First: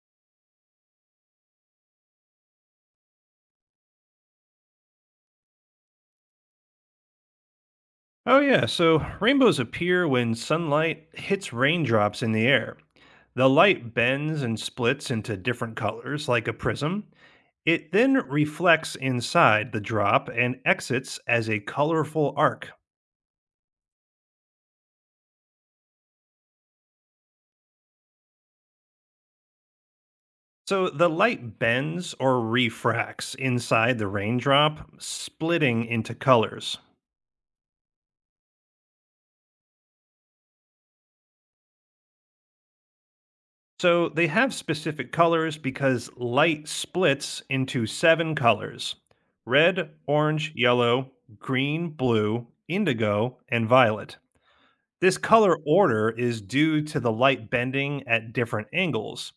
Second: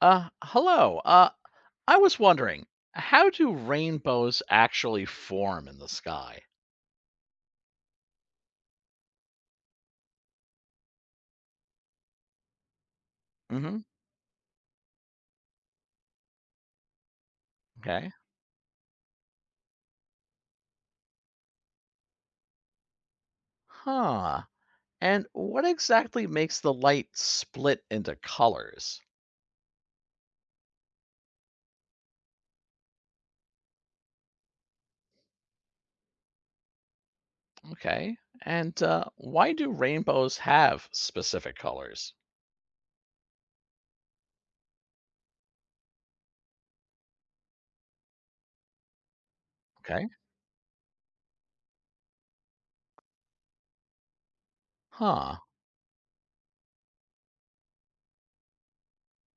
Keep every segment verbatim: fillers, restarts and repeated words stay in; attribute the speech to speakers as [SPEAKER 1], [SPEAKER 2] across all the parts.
[SPEAKER 1] Uh, hello. Uh, I was wondering, how do rainbows actually form in the sky?
[SPEAKER 2] Oh, yeah. So rainbows appear when sunlight hits raindrops in the air. The
[SPEAKER 1] Hmm.
[SPEAKER 2] light bends and splits into different colors, like a prism. It
[SPEAKER 1] Okay.
[SPEAKER 2] then reflects inside the drop and exits as a colorful arc.
[SPEAKER 1] Huh. And what exactly makes the light split into colors?
[SPEAKER 2] So the light bends or refracts inside the raindrop, splitting into colors.
[SPEAKER 1] Okay. And uh, why do rainbows have specific colors?
[SPEAKER 2] So they have specific colors because light splits into seven colors: red,
[SPEAKER 1] Okay.
[SPEAKER 2] orange, yellow, green, blue, indigo, and violet. This
[SPEAKER 1] Huh.
[SPEAKER 2] color order is due to the light bending at different angles.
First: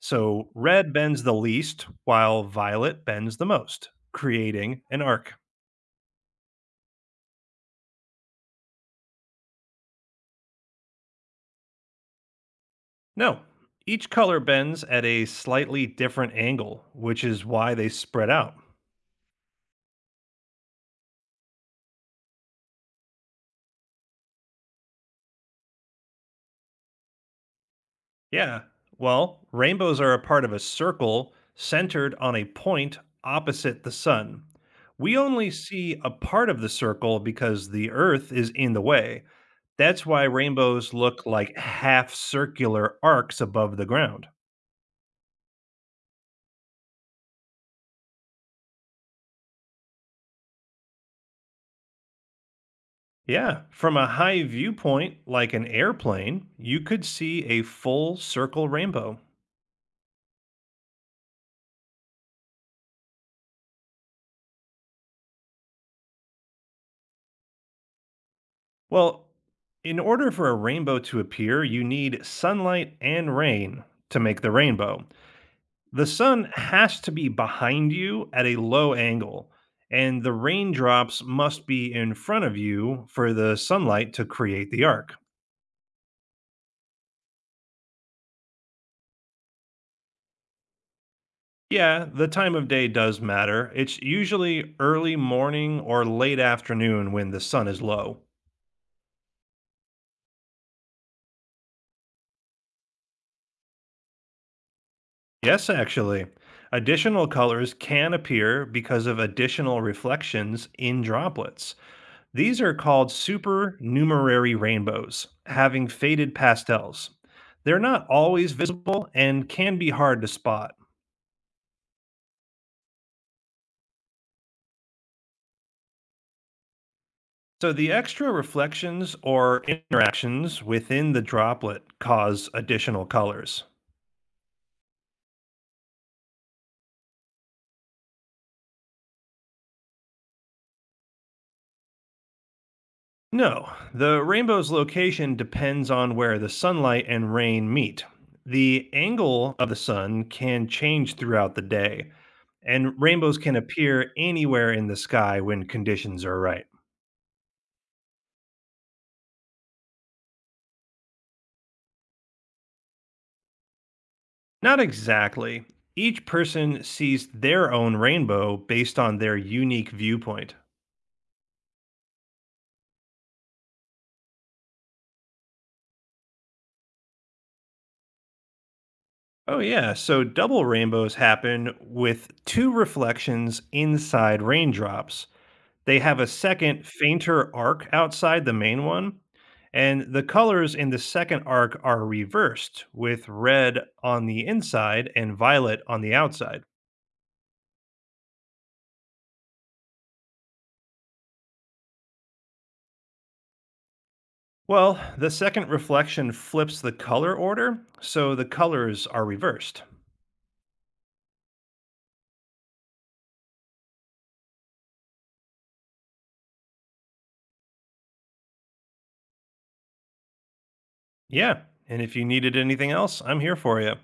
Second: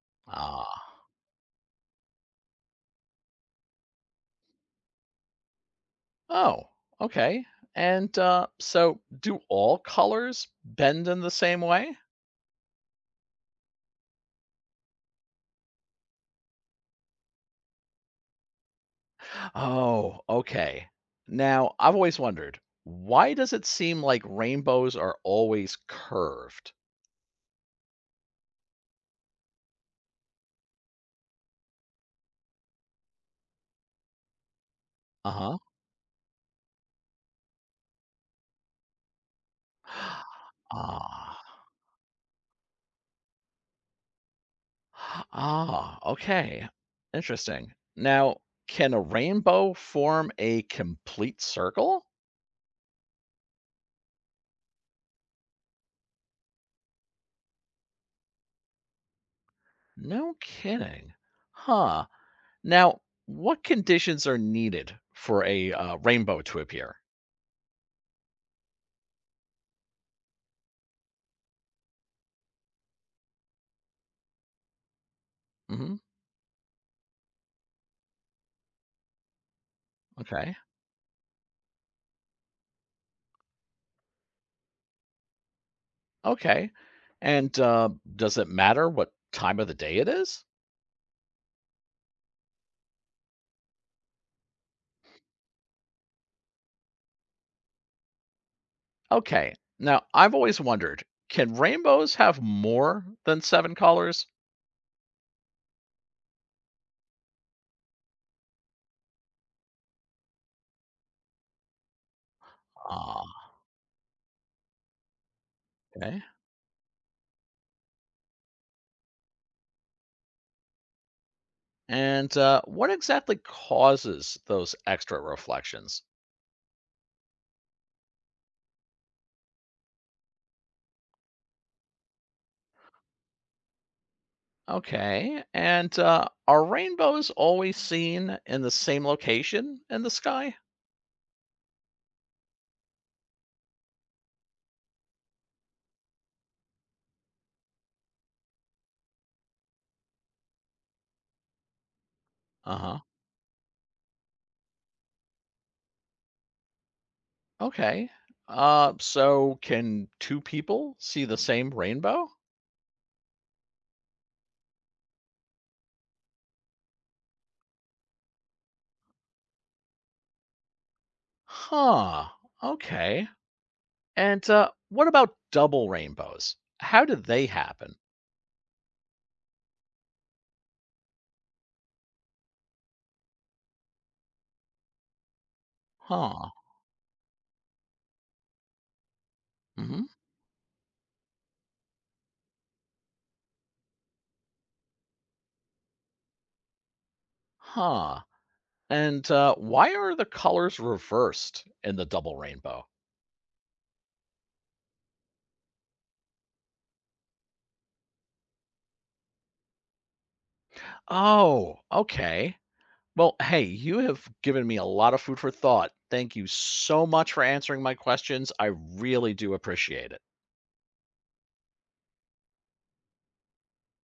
[SPEAKER 2] So red
[SPEAKER 1] Ah.
[SPEAKER 2] bends the least, while violet bends the most, creating an arc.
[SPEAKER 1] Oh. Okay. And uh, so, do all colors bend in the same way?
[SPEAKER 2] No, each color bends at a slightly different angle, which is why they spread out.
[SPEAKER 1] Oh, okay. Now, I've always wondered, why does it seem like rainbows are always curved?
[SPEAKER 2] Yeah. Well, rainbows are a part of a circle centered on a point opposite the sun. We only
[SPEAKER 1] Uh-huh.
[SPEAKER 2] see a part of the circle because the earth is in the way. That's why rainbows look
[SPEAKER 1] Ah.
[SPEAKER 2] like half circular arcs above the ground.
[SPEAKER 1] Ah, okay. Interesting. Now, can a rainbow form a complete circle?
[SPEAKER 2] Yeah, from a high viewpoint, like an airplane, you could see a full circle rainbow.
[SPEAKER 1] No kidding. Huh. Now, what conditions are needed for a uh, rainbow to appear?
[SPEAKER 2] Well, in order for a rainbow to appear, you need sunlight and rain to make the rainbow.
[SPEAKER 1] Hmm.
[SPEAKER 2] The sun has to be behind you at a low angle, and the
[SPEAKER 1] Okay.
[SPEAKER 2] raindrops must be in front of you for the sunlight to create the arc.
[SPEAKER 1] Okay. And uh, does it matter what time of the day it is?
[SPEAKER 2] Yeah, the time of day does matter. It's usually early morning or late afternoon when the sun is low.
[SPEAKER 1] Okay. Now, I've always wondered, can rainbows have more than seven colors?
[SPEAKER 2] Yes, actually. Additional colors can appear because of additional reflections in droplets. These are called
[SPEAKER 1] Ah,
[SPEAKER 2] supernumerary rainbows, having
[SPEAKER 1] okay.
[SPEAKER 2] faded pastels. They're not always visible and can be hard to spot.
[SPEAKER 1] And uh, what exactly causes those extra reflections?
[SPEAKER 2] So, the extra reflections or interactions within the droplet cause additional colors.
[SPEAKER 1] Okay. And uh, are rainbows always seen in the same location in the sky?
[SPEAKER 2] No, the rainbow's location depends on where the sunlight and rain meet. The angle of the sun can change throughout the day,
[SPEAKER 1] Uh
[SPEAKER 2] and
[SPEAKER 1] huh.
[SPEAKER 2] rainbows can appear anywhere in the sky when conditions are right.
[SPEAKER 1] Okay. Uh, so can two people see the same rainbow?
[SPEAKER 2] Not exactly. Each person sees their own rainbow based on their unique viewpoint.
[SPEAKER 1] Huh. Okay. And uh, what about double rainbows? How do they happen?
[SPEAKER 2] Oh, yeah. So double rainbows happen with two reflections inside raindrops. They have a
[SPEAKER 1] Huh.
[SPEAKER 2] second, fainter arc outside the main one.
[SPEAKER 1] Mhm.
[SPEAKER 2] And the colors in the second arc are reversed, with red on the inside and violet on the outside.
[SPEAKER 1] Huh, and, uh, why are the colors reversed in the double rainbow?
[SPEAKER 2] Well, the second reflection flips the color order, so the colors are reversed.
[SPEAKER 1] Oh, okay. Well, hey, you have given me a lot of food for thought. Thank you so much for answering my questions. I really do appreciate it.
[SPEAKER 2] Yeah. And if you needed anything else, I'm here for you.